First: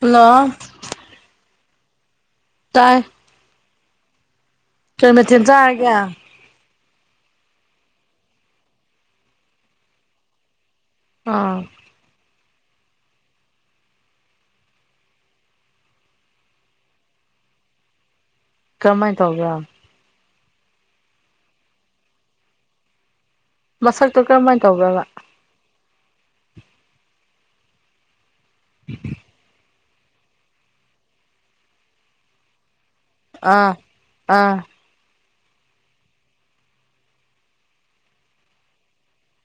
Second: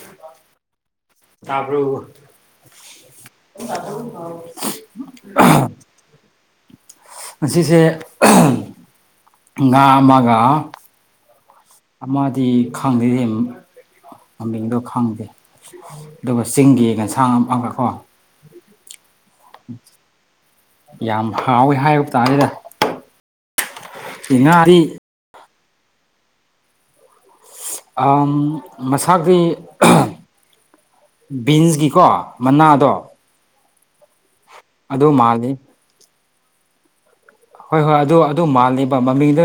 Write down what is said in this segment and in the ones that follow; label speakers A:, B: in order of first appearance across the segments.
A: Hello.
B: ꯇꯥꯕ꯭ꯔꯣ꯫
A: ꯇꯥꯏ꯫
B: [unintelligible]
A: ꯀꯩ ꯃꯊꯦꯜ ꯆꯥꯔꯒꯦ꯫
B: ꯉꯁꯤꯁꯦ [unintelligible] ꯉꯥ ꯑꯃꯒ
A: ꯑꯥ꯫
B: ꯑꯃꯗꯤ ꯈꯪꯗꯦꯔꯦ ꯃꯃꯤꯡꯗꯣ ꯈꯪꯗꯦ ꯫ ꯑꯗꯨꯒ ꯆꯤꯡꯒꯤ ꯌꯦꯟꯁꯥꯡ ꯑꯃꯒ ꯀꯣ
A: ꯀꯃꯥꯏ ꯇꯧꯖꯥꯅ
B: ꯌꯥꯝ ꯍꯥꯎꯋꯦ ꯍꯥꯏꯌꯨ ꯇꯥꯔꯦꯗ꯫
A: ꯃꯁꯛꯇꯣ ꯀꯔꯝꯍꯥꯏꯟ
B: ꯉꯥꯗꯤ
A: ꯇꯧꯖꯥꯠꯂ
B: ꯑꯍꯝ ꯃꯁꯥꯒꯤ ꯑꯍꯝ ꯕꯤꯟꯁꯒꯤꯀꯣ ꯃꯅꯥꯗꯣ
A: ꯑꯥ ꯑꯥ꯫
B: ꯑꯗꯨ ꯃꯥꯜꯂꯤ ꯍꯣꯏ ꯍꯣꯏ ꯑꯗꯨ ꯑꯗꯨ ꯃꯥꯜꯂꯦꯕ ꯃꯃꯤꯡꯗ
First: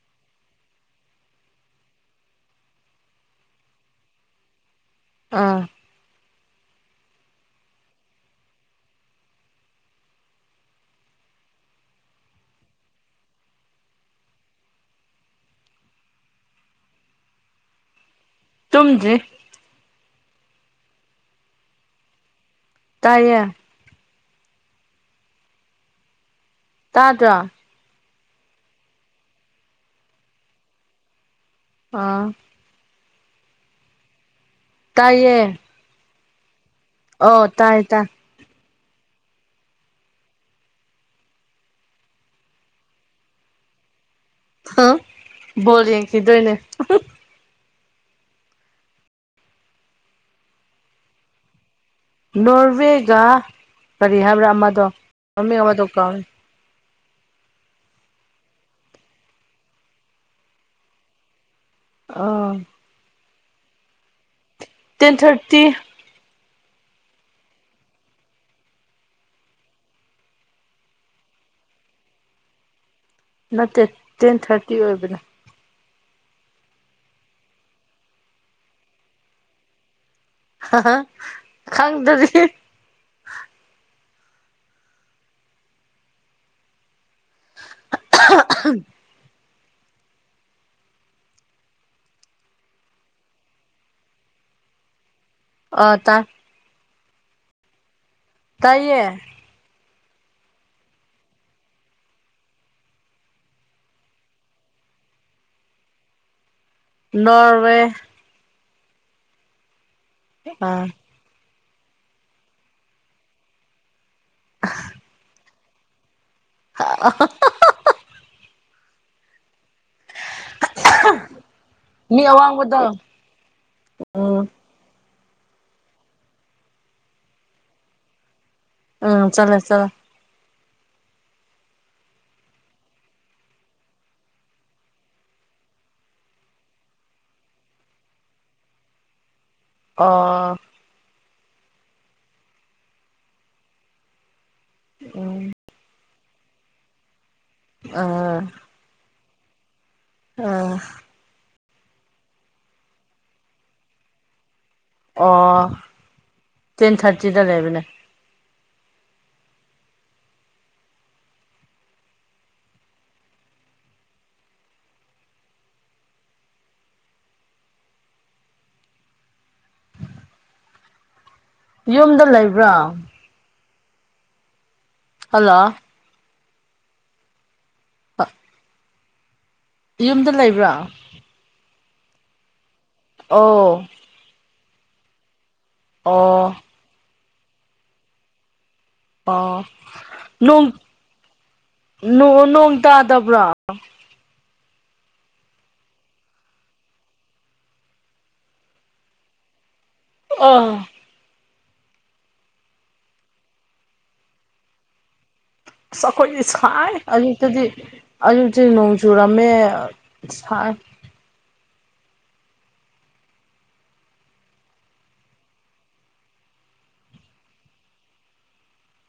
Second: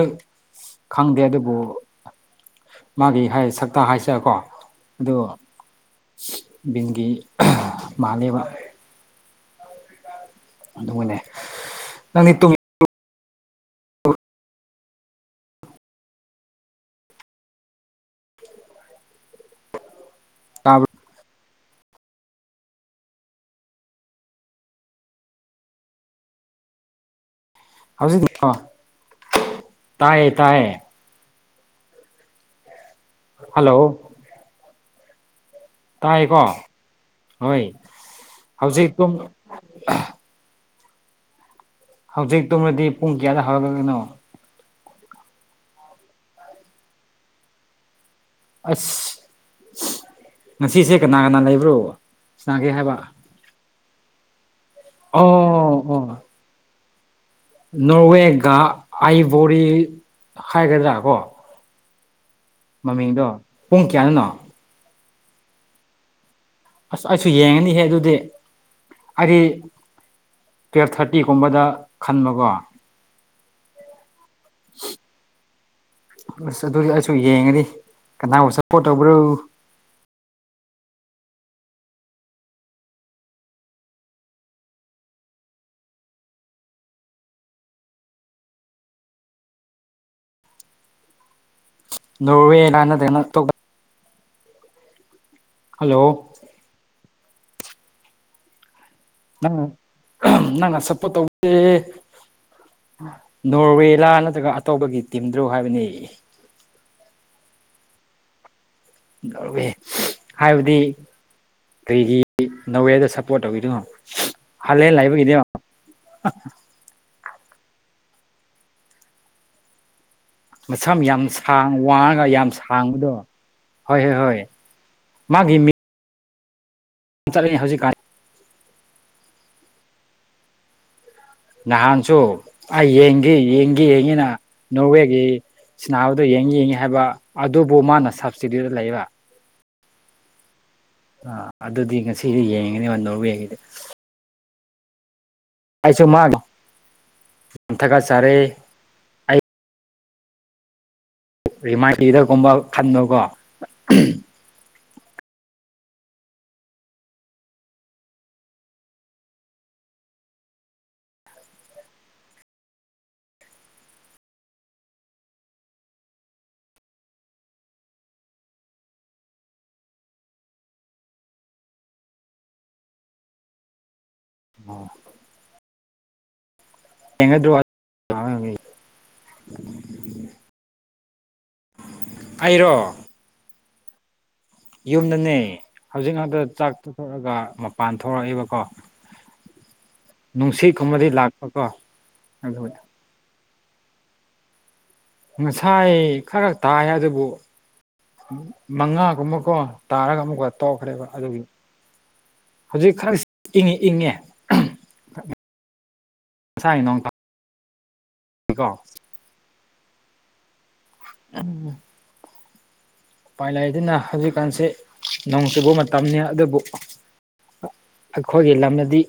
B: ꯈꯪꯗꯦ ꯑꯗꯨꯕꯨ ꯃꯥꯒꯤ ꯍꯥꯏ ꯁꯛꯇꯥ ꯍꯥꯏꯁꯦꯔꯀꯣ ꯑꯗꯣ
A: ꯑꯥ
B: ꯕꯤꯟꯒꯤ ꯑꯍ ꯃꯥꯜꯂꯦꯕ ꯑꯗꯨꯒꯅꯦ ꯅꯪꯗꯤ ꯇꯨꯡ
A: ꯇꯨꯝꯗꯔ꯭ꯤ
B: ꯇꯥꯕꯔ꯭
A: ꯇꯥꯏꯌꯦ ꯇꯥꯗꯔ꯭ꫭ
B: ꯍꯧꯖꯤꯛꯀꯤ ꯀꫭ ꯇꯥꯏꯌꯦ ꯇꯥꯏꯌꯦ
A: ꯑꯥ
B: ꯍꯜꯂꯣ
A: ꯇꯥꯏꯌꯦ
B: ꯇꯥꯏꯌꯦꯀꯣ
A: ꯑꯣ ꯇꯥꯏ ꯇꯥꯏ
B: ꯍꯧꯖꯤꯛ ꯇꯨꯝ ꯑꯍ ꯍꯧꯖꯤꯛ ꯇꯨꯝꯔꯗꯤ ꯄꯨꯡ ꯀꯌꯥꯗ [unintelligible]
A: ꯍꯑ ꯕꯣꯜ ꯌꯦꯡꯈꯤꯗꯣꯏꯅꯦ ꯑꯍ
B: ꯑꯁ ꯉꯁꯤꯁꯦ ꯀꯅꯥ ꯀꯅꯥ ꯂꯩꯕ꯭ꯔꯣ ꯁꯅꯥꯒꯦ ꯍꯥꯏꯕ
A: ꯅꯣꯔꯋꯦꯒ ꯀꯔꯤ ꯍꯥꯏꯕ꯭ꯔꯥ ꯑꯃꯗꯣ
B: ꯑꯣ
A: ꯃꯃꯤꯡ ꯑꯃꯗꯣ
B: ꯑꯣ
A: ꯀꯥꯎꯔꯦ
B: ꯅꯣꯔꯋꯦꯒ ꯑꯥꯏꯚꯣꯔꯤ ꯍꯥꯏꯒꯗ꯭ꯔꯥ ꯀꯣ
A: ꯑꯥ
B: ꯃꯃꯤꯡꯗꯣ ꯄꯨꯡ ꯀꯌꯥꯅꯣ
A: ꯇꯦꯟ ꯊꯥꯔꯇꯤ
B: ꯑꯁ ꯑꯩꯁꯨ ꯌꯦꯡꯉꯅꯤꯍꯦ ꯑꯗꯨꯗꯤ ꯑꯩꯗꯤ ꯇꯨꯌꯦꯜꯞ ꯊꯥꯔꯇꯤꯒꯨꯝꯕꯗ ꯈꯟꯕꯀꯣ
A: ꯅꯠꯇꯦ ꯇꯦꯟ ꯊꯥꯔꯇꯤ ꯑꯣꯏꯕꯅꯦ꯫
B: ꯑꯁ ꯑꯗꯨꯗꯤ ꯑꯩꯁꯨ ꯌꯦꯡꯉꯅꯤ ꯀꯅꯥꯕꯨ ꯁꯞꯄꯣꯔꯠ ꯇꯧꯕ꯭ꯔꯣ
A: ꯈꯪꯗꯔꯤ [unintelligible]
B: ꯅꯣꯔꯋꯥ [unintelligible]
A: ꯑ
B: ꯍꯜꯂꯣ
A: ꯇꯥꯏ ꯇꯥꯏꯌꯦ
B: ꯅꯪ ꯅꯪꯅ ꯁꯞꯄꯣꯔꯠ ꯇꯧꯕꯗꯤ ꯅꯣꯔꯋꯦꯂꯥ ꯅꯠꯇ꯭ꯔꯒ ꯑꯇꯣꯞꯄꯒꯤ ꯇꯤꯝꯗꯔꯣ ꯍꯥꯏꯕꯅꯦ
A: ꯅꯣꯔꯋꯦ
B: ꯅꯣꯔꯋꯦ ꯍꯥꯏꯕꯗꯤ
A: ꯑꯥ
B: ꯀꯔꯤꯒꯤ ꯅꯣꯔꯋꯦꯗ ꯁꯞꯄꯣꯔꯠ ꯇꯧꯔꯤꯅꯣ ꯍꯜꯂꯦꯗ ꯂꯩꯕꯒꯤꯔꯣ?
A: [inaudible]
B: ꯃꯁꯝ ꯌꯥꯝ ꯁꯥꯡ
A: ꯃꯤ
B: ꯋꯥꯡꯉꯒ ꯌꯥꯝ
A: ꯑꯋꯥꯡꯕꯗꯣ
B: ꯁꯥꯡꯕꯗꯣ ꯍꯣꯏ ꯍꯣꯏ ꯍꯣꯏ
A: ꯎꯝ
B: ꯃꯥꯒꯤ ꯃꯤ ꯆꯠꯂꯦ ꯍꯧꯖꯤꯛꯀꯟ
A: ꯎꯝ ꯆꯂꯦ ꯆꯂꯦ
B: ꯅꯍꯥꯟꯁꯨ ꯑꯩ ꯌꯦꯡꯒꯦ ꯌꯦꯡꯒꯦ ꯌꯦꯡꯉꯤꯅ ꯅꯣꯔꯋꯦꯒꯤ ꯁꯥꯅꯕꯗꯨ ꯌꯦꯡꯉꯤ ꯌꯦꯡꯉꯤ ꯍꯥꯏꯕ ꯑꯗꯨꯕꯨ ꯃꯥꯅ ꯁꯕꯁꯇꯤꯇꯨꯗ ꯇ ꯂꯩꯕ
A: ꯑ
B: ꯑ ꯑꯗꯨꯗꯤ ꯉꯁꯤꯗꯤ ꯌꯦꯡꯉꯅꯤꯕ ꯅꯣꯔꯋꯦ ꯒꯤꯗꯤ
A: ꯎ
B: ꯑꯩꯁꯨ ꯃꯥ
A: ꯑ
B: [inaudible] ꯆꯥꯔꯦ
A: ꯑ
B: [unintelligible] ꯇ ꯗꯒꯨꯝꯕ ꯈꯟꯕꯀꯣ
A: ꯑꯣ ꯇꯦꯟ ꯊꯥꯔꯇꯤꯗ ꯂꯩꯕꯅꯦ ꯌꯨꯝꯗ ꯂꯩꯕ꯭ꯔꯣ
B: [inaudible]
A: ꯍꯜꯂꯣ
B: [unintelligible]
A: [inaudible] ꯌꯨꯝꯗ ꯂꯩꯕ꯭ꯔꯣ?
B: ꯑꯩꯔꯣ
A: ꯑꯣ
B: ꯌꯨꯝꯗꯅꯦ ꯍꯧꯖꯤꯛ ꯉꯛꯇ
A: ꯑꯣ
B: ꯆꯥꯛ ꯇ‌ꯣꯛꯑꯒ ꯃꯄꯥꯟ ꯊꯣꯔꯛꯏꯕꯀꯣ
A: ꯑꯣ
B: ꯂꯥꯛꯄꯀꯣ
A: ꯅꯣꯡ ꯅ‌ꯣꯡ
B: ꯑꯗꯨꯒ
A: ꯇꯥꯗꯕ꯭ꯔ‌ꯣ
B: ꯉꯁꯥꯏ ꯈꯔ ꯇꯥꯏ ꯑꯗꯨꯕꯨ ꯃꯉꯥꯒꯨꯝꯕꯀꯣ ꯇꯥꯔꯒ ꯑꯃꯨꯛ ꯑꯃꯨꯛꯀ
A: ꯑꯥ
B: ꯇ‌ꯣꯛꯈ꯭ꯔꯦꯕ ꯑꯗꯨꯒꯤ ꯍꯨꯖꯤꯛ ꯈꯔꯁ ꯏꯪꯉꯤ ꯏꯪꯉꯦ
A: ꯑꯁ ꯑꯈꯣꯏꯗꯤ
B: ꯉꯁꯥꯏ
A: ꯁꯥꯏ
B: ꯅꯣꯡ
A: ꯑꯌꯨꯛꯇꯗꯤ ꯑꯌꯨꯛꯇꯤ
B: ꯇꯥꯕꯒꯤꯀꯣ
A: ꯅ‌ꯣꯡ ꯆꯨꯔꯝꯃꯦ ꯁꯥꯏ
B: [unintelligible] ꯄꯥꯏꯂꯩꯗꯤꯅ ꯍꯧꯖꯤꯛꯀꯥꯟꯁꯦ ꯅꯣꯡ ꯆꯨꯕ ꯃꯇꯝꯅꯤ ꯑꯗꯨꯕꯨ ꯑꯩꯈꯣꯏꯒꯤ ꯂꯝꯗꯗꯤ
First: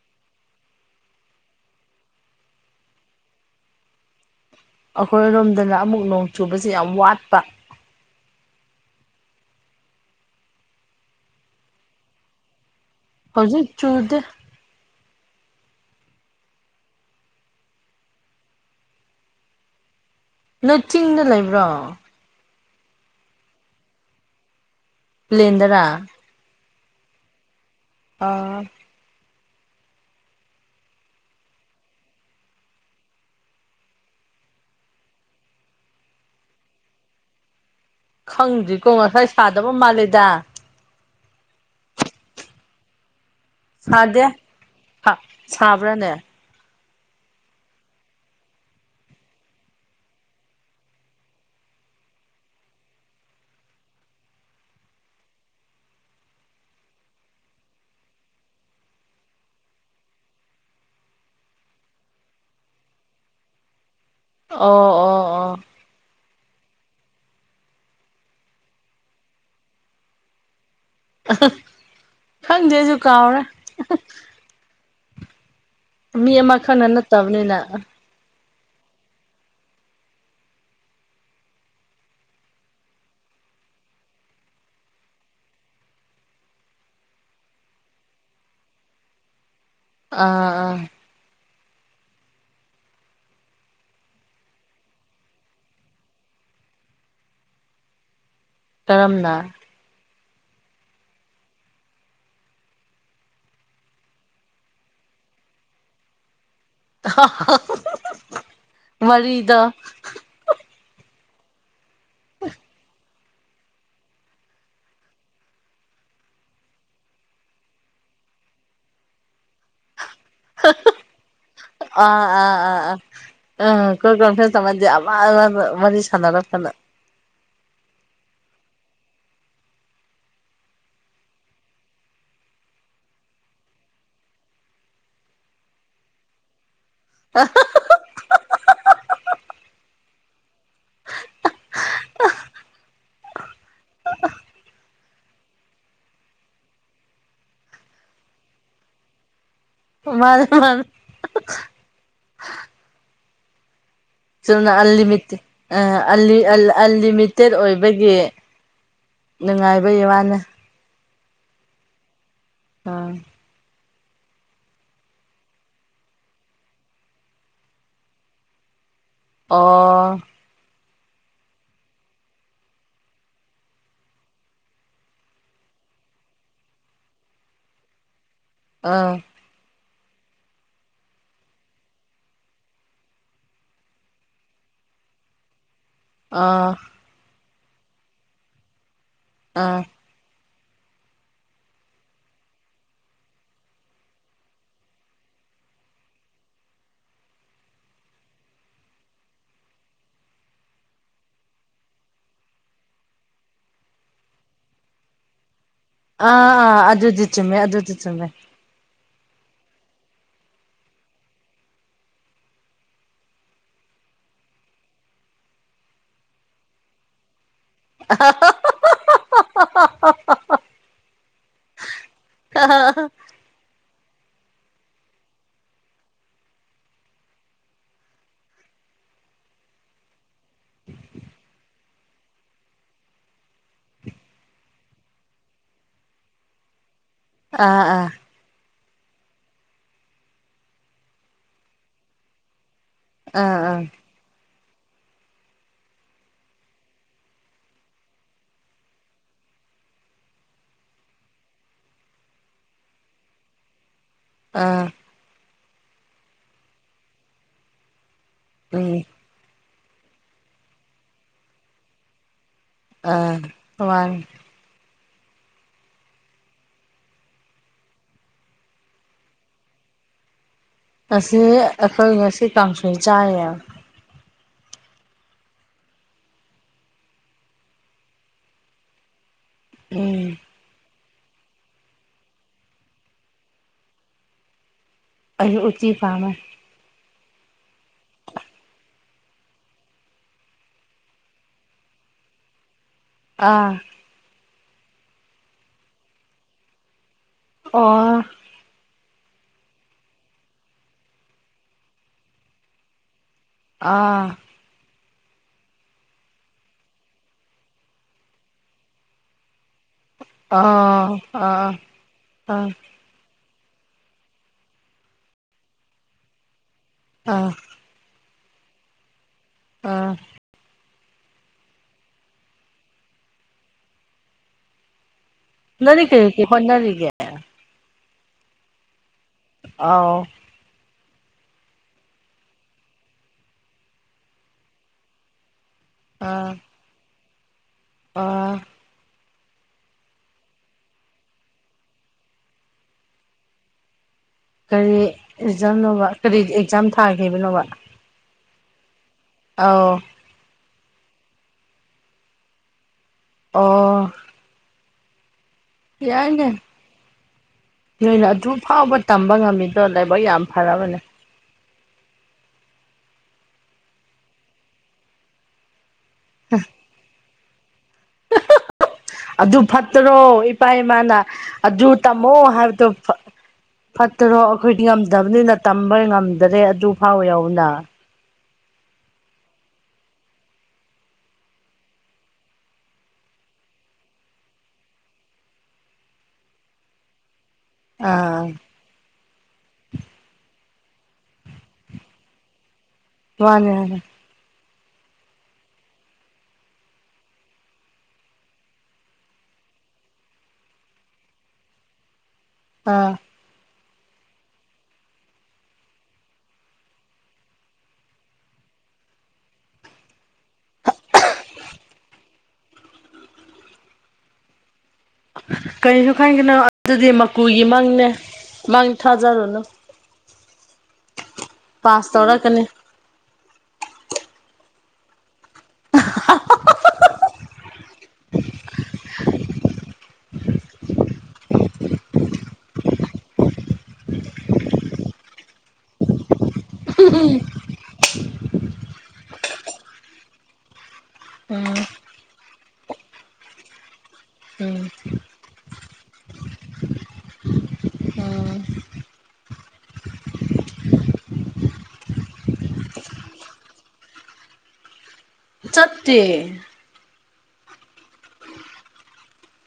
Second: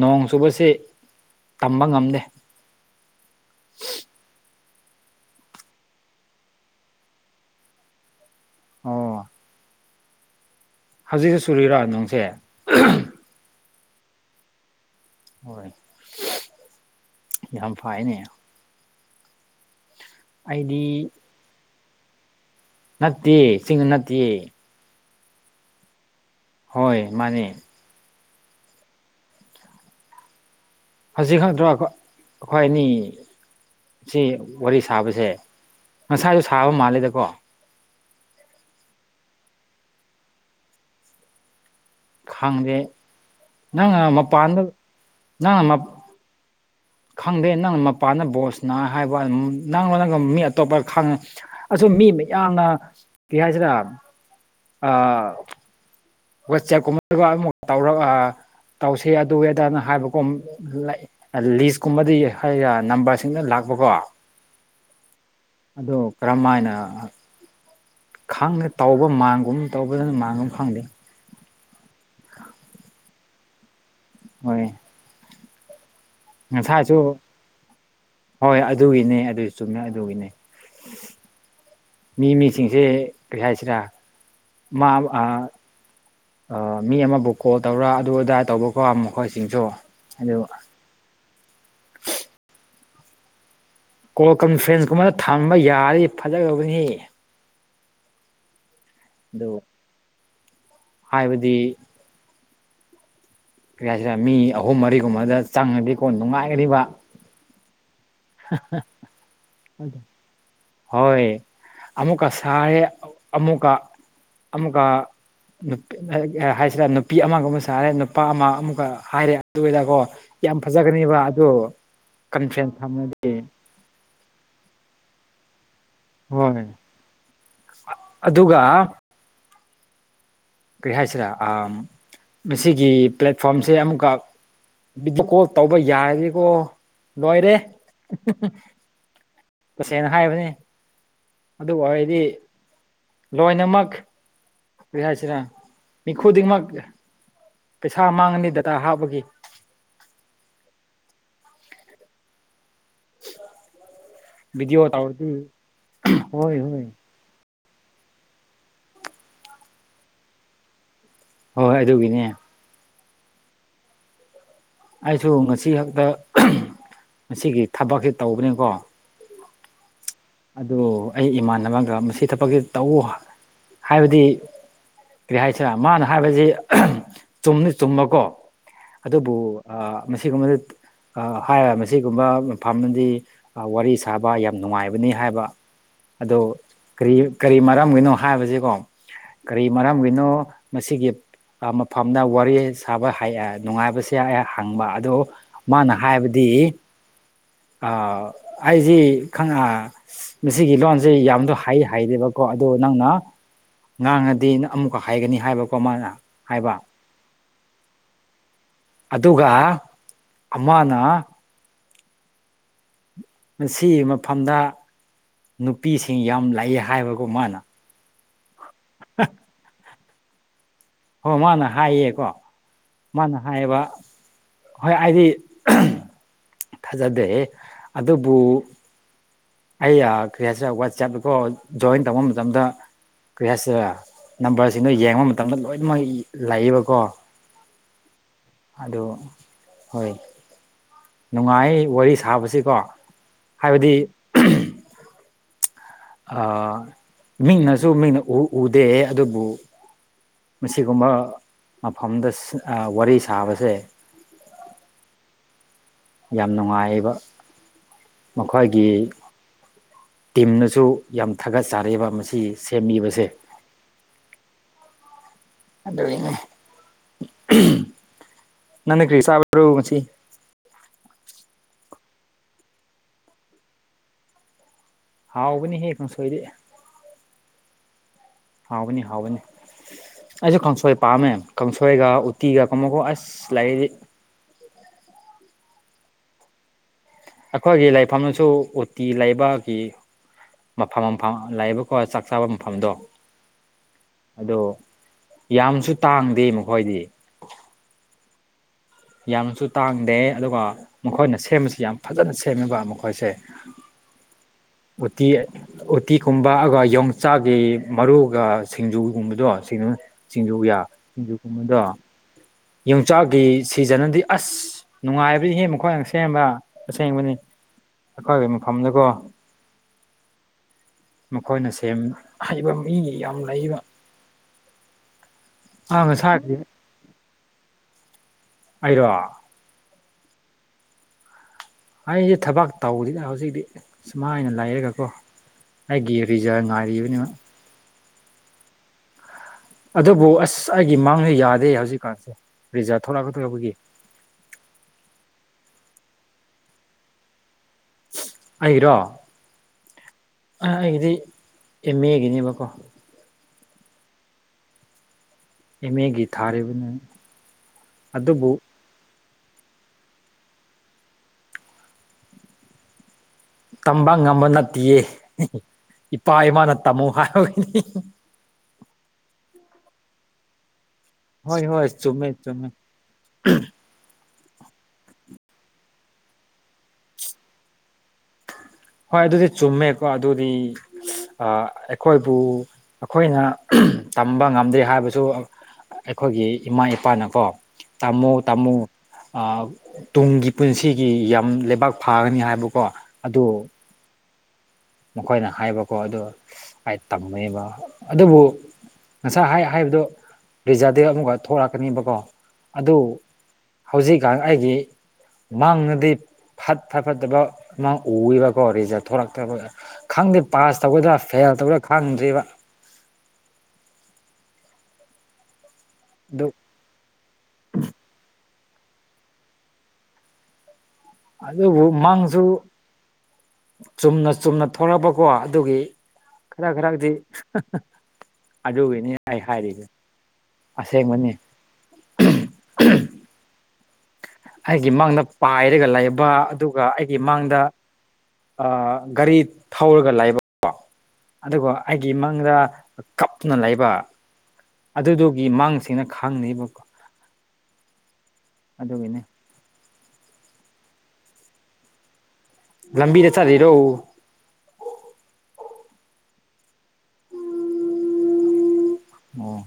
B: ꯅꯣꯡ ꯆꯨꯕꯁꯦ ꯇꯝꯕ ꯉꯝꯗꯦ
A: ꯑꯈꯣꯏꯔꯣꯝꯗꯅ ꯑꯃꯨꯛ ꯅꯣꯡ ꯆꯨꯕꯁꯤ ꯌꯥꯝ ꯋꯥꯠꯄ
B: ꯑꯣ ꯍꯧꯖꯤꯛꯁꯨ ꯁꯨꯔꯤꯔ ꯅꯣꯡꯁꯦ
A: ꯍꯧꯖꯤꯛ ꯆꯨꯗ‌ꯦ
B: ꯍꯣꯏ ꯌꯥꯝ ꯐꯥꯏꯅꯦ
A: ꯅ‌ꯣ
B: ꯑꯩꯗꯤ
A: ꯆꯤꯡꯗ ꯂꯩꯕ꯭ꯔꯣ
B: ꯅꯠꯇꯦ ꯆꯤꯡ ꯅꯠꯇ꯭ꯌꯦ
A: ꯂꯦꯟꯗꯔ
B: ꯍꯣꯏ ꯃꯥꯅꯦ
A: ꯑꯥ
B: ꯍꯖꯤꯛ ꯈꯪꯗ꯭ꯔꯣ ꯑꯈꯣꯏ ꯑꯅꯤ ꯁꯤ ꯋꯥꯔꯤ ꯁꯥꯕꯁꯦ ꯉꯁꯥꯏꯁꯨ ꯁꯥꯕ ꯃꯥꯜꯂꯦꯗꯀꯣ
A: ꯈꯪꯗ꯭ꯔꯤꯀꯣ ꯉꯁꯥꯏ ꯁꯥꯗꯕ ꯃꯥꯜꯂꯦꯗ
B: ꯈꯪꯗꯦ ꯅꯪ
A: ꯁꯥꯗꯦ
B: ꯃꯄꯥꯟꯗ ꯅꯪ ꯃ
A: ꯁꯥꯕ꯭ꯔꯥꯅꯦ
B: ꯈꯪꯗꯦ ꯅꯪ ꯃꯄꯥꯟꯗ ꯕꯣꯜ ꯁꯅꯩ ꯍꯥꯏꯕ ꯅꯪꯉꯣꯟꯗꯒ ꯃꯤ ꯑꯇꯣꯞꯄ ꯈꯪ ꯑꯁꯣ ꯃꯤ ꯃꯌꯥꯝꯅ ꯀꯩ ꯍꯥꯏꯁꯤꯔ ꯑ ꯋꯥꯆꯦꯞꯀꯨꯝꯕꯒ ꯑꯃꯨꯛ ꯇꯧꯔꯒ ꯇꯧꯁꯤ ꯑꯗꯨ ꯑꯗꯥ ꯍꯥꯏꯕꯀ‌ꯣ ꯑ ꯂꯤꯁꯀꯨꯝꯕꯗꯤ ꯅꯝꯕꯔꯁꯤꯡꯅ ꯂꯥꯛꯄꯀꯣ
A: ꯑꯣ ꯑꯣ ꯑꯣ
B: ꯑꯗꯨ ꯀꯔꯝ ꯃꯥꯏꯅ ꯈꯪꯉꯦ ꯇꯧꯕ ꯃꯥꯡꯒꯨꯝ ꯇꯧꯕꯗꯨꯅ ꯃꯥꯡꯒꯨꯝ ꯈꯪꯗꯦ
A: ꯈꯪꯗꯦ ꯑꯩꯖꯨ ꯀꯥꯎꯔꯦ
B: ꯍꯣꯏ
A: ꯃꯤ ꯑꯃ ꯈꯛꯅ
B: ꯉꯁꯥꯏꯁꯨ
A: ꯅꯠꯇꯕꯅꯤꯅ
B: ꯍꯣꯏ ꯑꯗꯨꯒꯤꯅꯦ ꯑꯗꯨ ꯆꯨꯝꯃ‌ꯦ ꯑꯗꯨꯒꯤꯅꯦ ꯃꯤ ꯃꯤꯁꯤꯡꯁꯦ ꯀ꯭ꯔꯤ ꯍꯥꯏꯁꯤꯔꯥ ꯃꯥ ꯑꯥ ꯑ ꯃꯤ ꯑꯃꯕꯨ ꯀꯣꯜ ꯇꯧꯔ ꯑꯗꯨ ꯑꯗꯥ ꯇꯧꯕꯀꯣ ꯃꯈꯣꯏꯁꯤꯡꯁꯨ ꯑꯗꯨ
A: ꯑꯥ ꯑꯥ
B: ꯀꯣꯜ ꯀꯝꯐ꯭ꯔꯦꯟꯁ ꯀꯨꯝꯕ ꯊꯝꯕ ꯌꯥꯔꯗꯤ ꯐꯖꯒꯗꯧꯕꯅꯤꯍꯦ
A: ꯀꯔꯝꯅ
B: ꯑꯗꯨ ꯍꯥꯏꯕꯗꯤ ꯀꯔꯤ ꯍꯥꯏꯁꯤꯔ ꯃꯤ ꯑꯍꯨꯝ ꯃꯔꯤꯒꯨꯝꯕꯗ ꯆꯪꯉꯗꯤꯀꯣ ꯅꯨꯡꯉꯥꯏꯒꯅꯤꯕ
A: [unintelligible] ꯋꯥꯔꯤꯗꯣ
B: ꯍꯣꯏ ꯑꯃꯨꯛꯀ ꯁꯥꯔꯦ ꯑꯃꯨꯀ ꯑꯃꯨꯀ ꯅꯨꯄꯤ ꯍꯥꯏꯁꯤꯔ ꯅꯨꯄꯤ ꯑꯃꯒ ꯑꯃꯨꯛ ꯁꯥꯔꯦ ꯅꯨꯄꯥ ꯑꯃ ꯑꯃꯨꯛꯀ ꯍꯥꯏꯔꯦ ꯑꯗꯨꯗꯀꯣ ꯌꯥꯝ ꯐꯖꯒꯅꯦꯕ ꯑꯗꯣ
A: ꯑꯥ ꯑꯥ
B: ꯀꯟꯐꯔꯦꯟꯁ ꯊꯝꯃꯗꯤ
A: [unintelligible]
B: ꯍꯣꯏ ꯑꯗꯨꯒ ꯀꯔꯤ ꯍꯥꯏꯁꯤꯔꯥ ꯑꯥꯝ ꯃꯁꯤꯒꯤ ꯄ꯭ꯂꯦꯠ ꯐꯣꯝꯁꯦ ꯑꯃꯨꯛꯀ ꯕꯤꯗꯤꯀꯣꯜ ꯇꯧꯕ ꯌꯥꯔꯗꯤꯀꯣ ꯂꯣꯏꯔꯦ ꯇꯁꯦꯡꯅ ꯍꯥꯏꯕꯅꯤ ꯑꯗꯨꯕꯨ ꯑꯣꯏꯗꯤ ꯂꯣꯏꯅꯃꯛ ꯀꯔꯤ ꯍꯥꯏꯁꯤꯔꯥ ꯃꯤ ꯈꯨꯗꯤꯡꯃꯛ ꯄꯩꯁꯥ ꯃꯥꯡꯉꯅꯤ ꯗꯇꯥ ꯍꯥꯞꯄꯒꯤ
A: ꯍꯣ ꯃꯥꯅꯦ ꯃꯥꯅꯦ ꯆꯨꯝꯅ
B: ꯚꯤꯗꯤꯑꯣ ꯇꯧꯔꯗꯤ
A: ꯑꯜꯂꯤꯃꯤꯠꯇ ꯑ ꯑꯜꯂꯤ
B: ꯍꯣꯏ
A: ꯑꯜ
B: ꯍꯣꯏ
A: ꯑꯜꯂꯤꯃꯤꯠ ꯇꯦꯠ ꯑꯣꯏꯕꯒꯤ ꯅꯨꯡꯉꯥꯏꯕꯩ ꯋꯥꯅꯤ
B: ꯍꯣꯏ ꯑꯗꯨꯒꯤꯅꯦ
A: ꯑꯥ
B: ꯑꯩꯁꯨ ꯉꯁꯤ ꯈꯛꯇ ꯉꯁꯤꯒꯤ ꯊꯕꯛꯁꯤ ꯇꯧꯕꯅꯤꯀꯣ
A: ꯑꯣ ꯑꯣ
B: ꯑꯗꯨ ꯑꯩ ꯏꯃꯥꯟꯅꯕꯒ ꯃꯁꯤ ꯊꯕꯛꯁꯤ ꯇꯧꯎ ꯍꯥꯏꯕꯗꯤ ꯀꯔꯤ ꯍꯥꯏꯁꯤꯔ ꯃꯥꯅ ꯍꯥꯏꯕꯁꯤ ꯆꯨꯝꯗꯤ ꯆꯨꯝꯃꯀꯣ
A: ꯑꯥ
B: ꯑꯗꯨꯕꯨ ꯑꯥ ꯃꯁꯤꯒꯨꯝꯕꯗ ꯑꯥ ꯍꯥꯏꯔ ꯃꯁꯤꯒꯨꯝꯕ ꯃꯐꯥꯝꯗꯗꯤ ꯋꯥꯔꯤ ꯁꯥꯕ ꯌꯥꯝ ꯅꯨꯡꯉꯥꯏꯕ ꯕꯅꯤ ꯍꯥꯏꯕ ꯑꯗꯨ
A: ꯑꯥ
B: ꯀꯔꯤ ꯀꯔꯤ ꯃꯔꯝꯒꯤꯅꯣ ꯍꯥꯏꯕꯁꯤꯀꯣ ꯀꯔꯤ
A: ꯑꯥ
B: ꯃꯔꯝꯒꯤꯅꯣ ꯃꯁꯤꯒꯤ ꯑꯥ ꯃꯐꯝꯗ ꯋꯥꯔꯤ ꯁꯥꯕ ꯍꯩ ꯑꯥ ꯅꯨꯡꯉꯥꯏꯕꯁꯦ ꯑꯩ ꯍꯪꯕ ꯑꯗꯨ ꯃꯥꯟꯅ ꯍꯥꯏꯕꯗꯤ ꯑ ꯑꯩꯁꯤ ꯈꯪꯉꯥ ꯃꯁꯤꯒꯤ ꯂꯣꯟꯁꯦ ꯌꯥꯝꯗꯣ ꯍꯥꯏ ꯍꯥꯏꯔꯦꯕꯀꯣ ꯑꯗꯣ ꯅꯪꯅ ꯉꯥꯡꯉꯗꯤꯅ ꯑꯃꯨꯛꯀ ꯍꯥꯏꯒꯅꯤ ꯍꯥꯏꯕ ꯃꯥꯅ
A: ꯑꯥ ꯑꯥ ꯑꯗꯨꯗꯤ ꯆꯨꯝꯃꯦ ꯑꯗꯨꯗꯤ ꯆꯨꯝꯃꯦ
B: ꯑꯗꯨꯒ ꯑꯃꯅ ꯃꯁꯤꯒꯤ ꯃꯐꯝꯗ ꯅꯨꯄꯤꯁꯤꯡ ꯌꯥꯝ ꯂꯥꯛꯏ ꯍꯥꯏꯕꯒꯣ ꯃꯥꯅ
A: ꯑ [unintelligible]
B: [unintelligible]
A: [unintelligible]
B: ꯍꯣ ꯃꯥꯅ ꯍꯥꯏꯌꯦꯀꯣ
A: ꯑꯥ
B: ꯃꯥꯅ ꯍꯥꯏꯌꯦꯕ ꯍꯣꯏ ꯑꯩꯗꯤ ꯊꯥꯖꯗꯦ ꯑꯗꯨꯕꯨ ꯑꯩ ꯑꯥ ꯀꯔꯤ ꯍꯥꯏꯁꯤꯔ ꯋꯥꯆꯞꯇꯀꯣ ꯖꯣꯏꯟ ꯇꯧꯕ ꯃꯇꯝꯗ ꯀꯔꯤ ꯍꯥꯏꯁꯦꯔ ꯅꯝꯕꯔꯁꯤꯡꯗꯣ ꯌꯦꯡꯕ ꯃꯇꯝꯗ ꯂꯣꯏꯅꯃꯛ ꯂꯩꯌꯦꯕꯀꯣ
A: ꯑꯥ ꯑꯥ
B: ꯑꯗꯨ ꯍꯣꯏ ꯅꯨꯡꯉꯥꯏ ꯋꯥꯔꯤ ꯁꯥꯕꯁꯤꯀꯣ
A: ꯑꯥ ꯑꯥ
B: ꯍꯥꯏꯕꯗꯤ ꯑ ꯃꯤꯡꯅꯁꯨ ꯃꯤꯡꯅ ꯎꯨ ꯎꯗꯦ ꯑꯗꯨꯕꯨ ꯃꯁꯤꯒꯨꯝꯕ ꯃꯐꯝꯗ ꯁꯥ ꯑꯥ ꯋꯥꯔꯤ ꯁꯥꯕꯁꯦ
A: ꯑꯥ
B: ꯌꯥꯝ ꯅꯨꯡꯉꯥꯏꯌꯦꯕ ꯃꯈꯣꯏꯒꯤ
A: ꯎꯝ
B: ꯇꯤꯝꯅꯁꯨ ꯌꯥꯝ ꯊꯥꯒꯠꯆꯔꯦꯕ ꯃꯁꯤ ꯁꯦꯝꯕꯤꯕꯁꯦ
A: ꯑꯥ ꯃꯃꯥꯡ
B: ꯑꯗꯨꯒꯤꯅꯤ ꯅꯪꯅ ꯀ꯭ꯔꯤ ꯆꯥꯕ꯭ꯔꯣ ꯉꯁꯤ
A: ꯉꯁꯤ ꯑꯩꯈꯣꯏ ꯉꯁꯤ ꯀꯥꯡꯁꯣꯏ ꯆꯥꯏꯌꯦ
B: ꯍꯥꯎꯕꯅꯤ ꯍꯦ ꯀꯥꯡꯁꯣꯏꯗꯤ ꯍꯥꯎꯕꯅꯤ ꯍꯥꯎꯕꯅꯤ
A: ꯎꯝ
B: ꯑꯩꯁꯨ ꯀꯥꯡꯁꯣꯏ ꯄꯥꯝꯃꯦ ꯀꯪꯁꯣꯏꯒ ꯎꯇꯤꯒ ꯀꯃꯀꯣ ꯑꯁ ꯂꯥꯏꯔꯤꯛ
A: ꯑꯩꯖꯨ ꯎꯇꯤ ꯄꯥꯝꯃꯦ
B: ꯑꯩꯈꯣꯏꯒꯤ ꯂꯩꯐꯝꯗꯁꯨ ꯎꯇꯤ ꯂꯩꯕꯒꯤ ꯃꯐꯝ ꯃꯐꯝ ꯂꯩꯕꯀꯣ ꯆꯥꯛ ꯆꯥꯕ ꯃꯐꯝꯗꯣ
A: ꯑꯥ
B: ꯑꯗꯣ ꯌꯥꯝꯁꯨ ꯇꯥꯡꯗꯦ ꯃꯈꯣꯏꯗꯤ
A: ꯑꯣ
B: ꯌꯥꯝꯅꯁꯨ ꯇꯥꯡꯗꯦ ꯑꯗꯨꯒ ꯃꯈꯣꯏꯅ ꯁꯦꯝꯕꯁꯤ ꯌꯥꯝ ꯐꯖꯅ ꯁꯦꯝꯃꯤꯕ ꯃꯈꯣꯏꯁꯦ
A: ꯑꯥ
B: ꯎꯠꯇꯤ ꯎꯇꯤꯒꯨꯝꯕ ꯑꯗꯨꯒ ꯌꯣꯡꯆꯥꯛꯒꯤ ꯃꯔꯨꯒ ꯁꯤꯡꯖꯨꯒꯨꯝꯕꯗꯣ ꯁꯤꯅ ꯆꯁꯤꯡꯖꯨ
A: ꯑꯥ
B: ꯌꯥ
A: ꯑꯥ
B: ꯁꯤꯡꯖꯨꯒꯨꯝꯕꯗꯣ
A: ꯑꯥ
B: ꯌꯣꯡꯆꯥꯛꯀꯤ ꯁꯤꯖꯟꯗꯤ ꯑꯁ ꯅꯨꯡꯉꯥꯏꯕꯗꯤ ꯍꯦ ꯃꯈꯣꯏꯅ ꯁꯦꯝꯕ ꯑꯁꯦꯡꯕꯅꯤ
A: ꯑꯥ
B: ꯑꯩꯈꯣꯏꯒꯤ ꯃꯐꯝꯗꯀꯣ
A: ꯑ
B: ꯃꯈꯣꯏꯅ ꯁꯦꯝ ꯑꯍꯩꯕ ꯃꯤ ꯌꯥꯝ ꯂꯩꯕ
A: ꯅꯪꯗꯤ
B: ꯑꯥ
A: ꯀꯩ ꯀꯩ
B: ꯉꯁꯥꯏꯒꯤ
A: ꯍꯣꯠꯅꯔꯤꯒꯦ
B: ꯑꯩꯔꯣ
A: ꯑꯥꯎ
B: ꯑꯩꯖꯦ ꯊꯕꯛ ꯇꯧꯗꯤꯗ ꯍꯧꯖꯤꯛꯇꯤ ꯁꯨꯃꯥꯏꯅ ꯂꯩꯔꯒꯀꯣ ꯑꯩꯒꯤ ꯔꯤꯖꯥ ꯉꯥꯏꯔꯤꯕꯅꯤꯅ
A: ꯑ
B: ꯑꯗꯨꯕꯨ ꯑꯁ ꯑꯩꯒꯤ ꯃꯥꯡꯗ ꯌꯥꯗꯦ ꯍꯧꯖꯤꯛꯀꯥꯟꯁꯦ ꯔꯤꯖꯥꯠ ꯊꯣꯛꯂꯛꯀꯗꯧꯕꯒꯤ
A: ꯀꯔꯤ ꯔꯤꯖꯜꯅꯣꯕ ꯀꯔꯤ ꯑꯦꯛꯖꯥꯝ ꯊꯥꯈꯤꯕꯅꯣꯕ
B: ꯑꯩꯒꯤꯔꯣ
A: ꯑꯧ
B: ꯑꯩꯒꯤꯗꯤ ꯑꯦꯝ ꯑꯦꯒꯤꯅꯦꯕꯀꯣ
A: ꯑꯣ
B: ꯑꯦꯝ ꯑꯦꯒꯤ
A: ꯌꯥꯏꯅꯦ
B: ꯊꯥꯔꯤꯕꯅꯤ
A: ꯅꯣꯏꯅ
B: ꯑꯗꯨꯕꯨ
A: ꯑꯗꯨꯨ ꯐꯥꯎꯕ ꯇꯝꯕ ꯉꯝꯃꯤꯗꯣ ꯂꯥꯏꯕꯛ ꯌꯥꯝ ꯐꯔꯕꯅꯦ
B: ꯇꯝꯕ ꯉꯝꯕ ꯅꯠꯇꯤꯌꯦ ꯏꯄꯥ ꯏꯃꯥꯅ ꯇꯝꯃꯨ ꯍꯥꯏꯕꯒꯤꯅꯤ
A: ꯑꯗꯨ ꯐꯠꯇ꯭ꯔꯣ ꯏꯄꯥ ꯏꯃꯥꯅ
B: ꯍꯣꯏ
A: ꯑꯗꯨ
B: ꯍꯣꯏ ꯆꯨꯝꯃꯦ
A: ꯇꯃꯣ
B: ꯆꯨꯝꯃꯦ
A: ꯍꯥꯏꯕꯗꯨ ꯐꯠꯇꯔꯣ ꯑꯩꯈꯣꯏꯗꯤ ꯉꯝꯗꯕꯅꯤꯅ ꯇꯝꯕ ꯉꯝꯗꯔꯦ ꯑꯗꯨ ꯐꯥꯎ ꯌꯥꯎꯕꯅ
B: ꯍꯣꯏ ꯑꯗꯨꯗꯤ ꯆꯨꯝꯃꯦꯀꯣ ꯑꯗꯨꯗꯤ ꯑꯩꯈꯣꯏꯕꯨ ꯑꯩꯈꯣꯏꯅ ꯇꯝꯕ ꯉꯝꯗꯦ ꯍꯥꯏꯕꯁꯨ ꯑꯩꯈꯣꯏꯒꯤ ꯏꯃꯥ ꯏꯄꯥꯅꯀꯣ ꯇꯥꯝꯃꯣ
A: ꯑꯥ
B: ꯇꯥꯝꯃꯣ ꯇꯨꯡꯒꯤ ꯄꯨꯟꯁꯤꯒꯤ ꯌꯥꯝ ꯂꯩꯕꯥꯛ ꯐꯥꯒꯅꯤ ꯍꯥꯏꯕꯀꯣ ꯑꯗꯨ
A: ꯃꯥꯟꯅꯦ ꯃꯥꯅꯦ
B: ꯃꯈꯣꯏꯅ ꯍꯥꯏꯕꯀꯣ ꯑꯗꯣ ꯑꯩ ꯇꯝꯃꯦꯕ ꯑꯗꯨꯕꯨ ꯉꯁꯥꯏ ꯍꯥꯏ ꯍꯥꯏꯕꯗꯣ ꯔꯤꯖꯥꯔꯗꯤ ꯑꯃꯨꯛꯀ ꯊꯣꯛꯂꯛꯀꯅꯤꯕꯀꯣ ꯑꯗꯨ
A: ꯑꯥ
B: ꯍꯧꯖꯤꯛꯀꯥꯟ ꯑꯩꯒꯤ ꯃꯥꯡꯉꯗꯤ ꯐꯠ ꯐꯠ ꯐꯠꯇꯕ ꯃꯥꯡ ꯎꯏꯕꯀꯣ ꯔꯤꯖꯥꯔ ꯊꯂꯛꯇꯕ ꯈꯪꯗꯦ ꯄꯥꯁ ꯇꯧꯒꯗ꯭ꯔꯥ ꯐꯦꯜ ꯇꯧꯗ꯭ꯔꯥ ꯈꯪꯗ꯭ꯔꯤꯕ
A: ꯀꯔꯤꯁꯨ
B: ꯑꯗꯨ
A: ꯈꯟꯒꯅꯣ ꯑꯗꯨꯗꯤ ꯃꯀꯨꯒꯤ ꯃꯪꯅꯦ ꯃꯪ ꯊꯥꯖꯔꯨꯅꯨ ꯄꯥꯁ
B: ꯑꯗꯨꯕꯨꯃꯪꯁꯨ
A: ꯇꯧꯔꯛꯀꯅꯤ
B: ꯆꯨꯝꯅ ꯆꯨꯝꯅ ꯊꯣꯂꯛꯄꯀꯣ ꯑꯗꯨꯒꯤ ꯈꯔ ꯈꯔꯛꯗꯤ ꯑꯗꯨꯒꯤꯅꯤ ꯑꯩ ꯍꯥꯏꯔꯤ ꯑꯁꯦꯡꯕꯅꯤ ꯑꯩꯒꯤ ꯃꯥꯡꯗ ꯄꯥꯏꯔꯒ ꯂꯩꯕ ꯑꯗꯨꯒ ꯑꯩꯒꯤ ꯃꯥꯡꯗ ꯑꯥ ꯒꯥꯔꯤ ꯊꯧꯔꯒ ꯂꯩꯕꯀꯣ ꯑꯗꯨꯒ
A: ꯎꯝ
B: ꯑꯩꯒꯤ ꯃꯪꯗ ꯀꯞꯅ ꯂꯩꯕ
A: ꯎꯝ
B: ꯑꯗꯨꯗꯨꯒꯤ ꯃꯪꯁꯤꯅ ꯈꯥꯡꯅꯦꯕꯀꯣ
A: ꯎꯝ
B: ꯑꯗꯨꯒꯤꯅꯦ ꯂꯝꯕꯤꯗ ꯆꯠꯂꯤꯔꯣ
A: ꯆꯠꯇꯦ
B: ꯑꯣ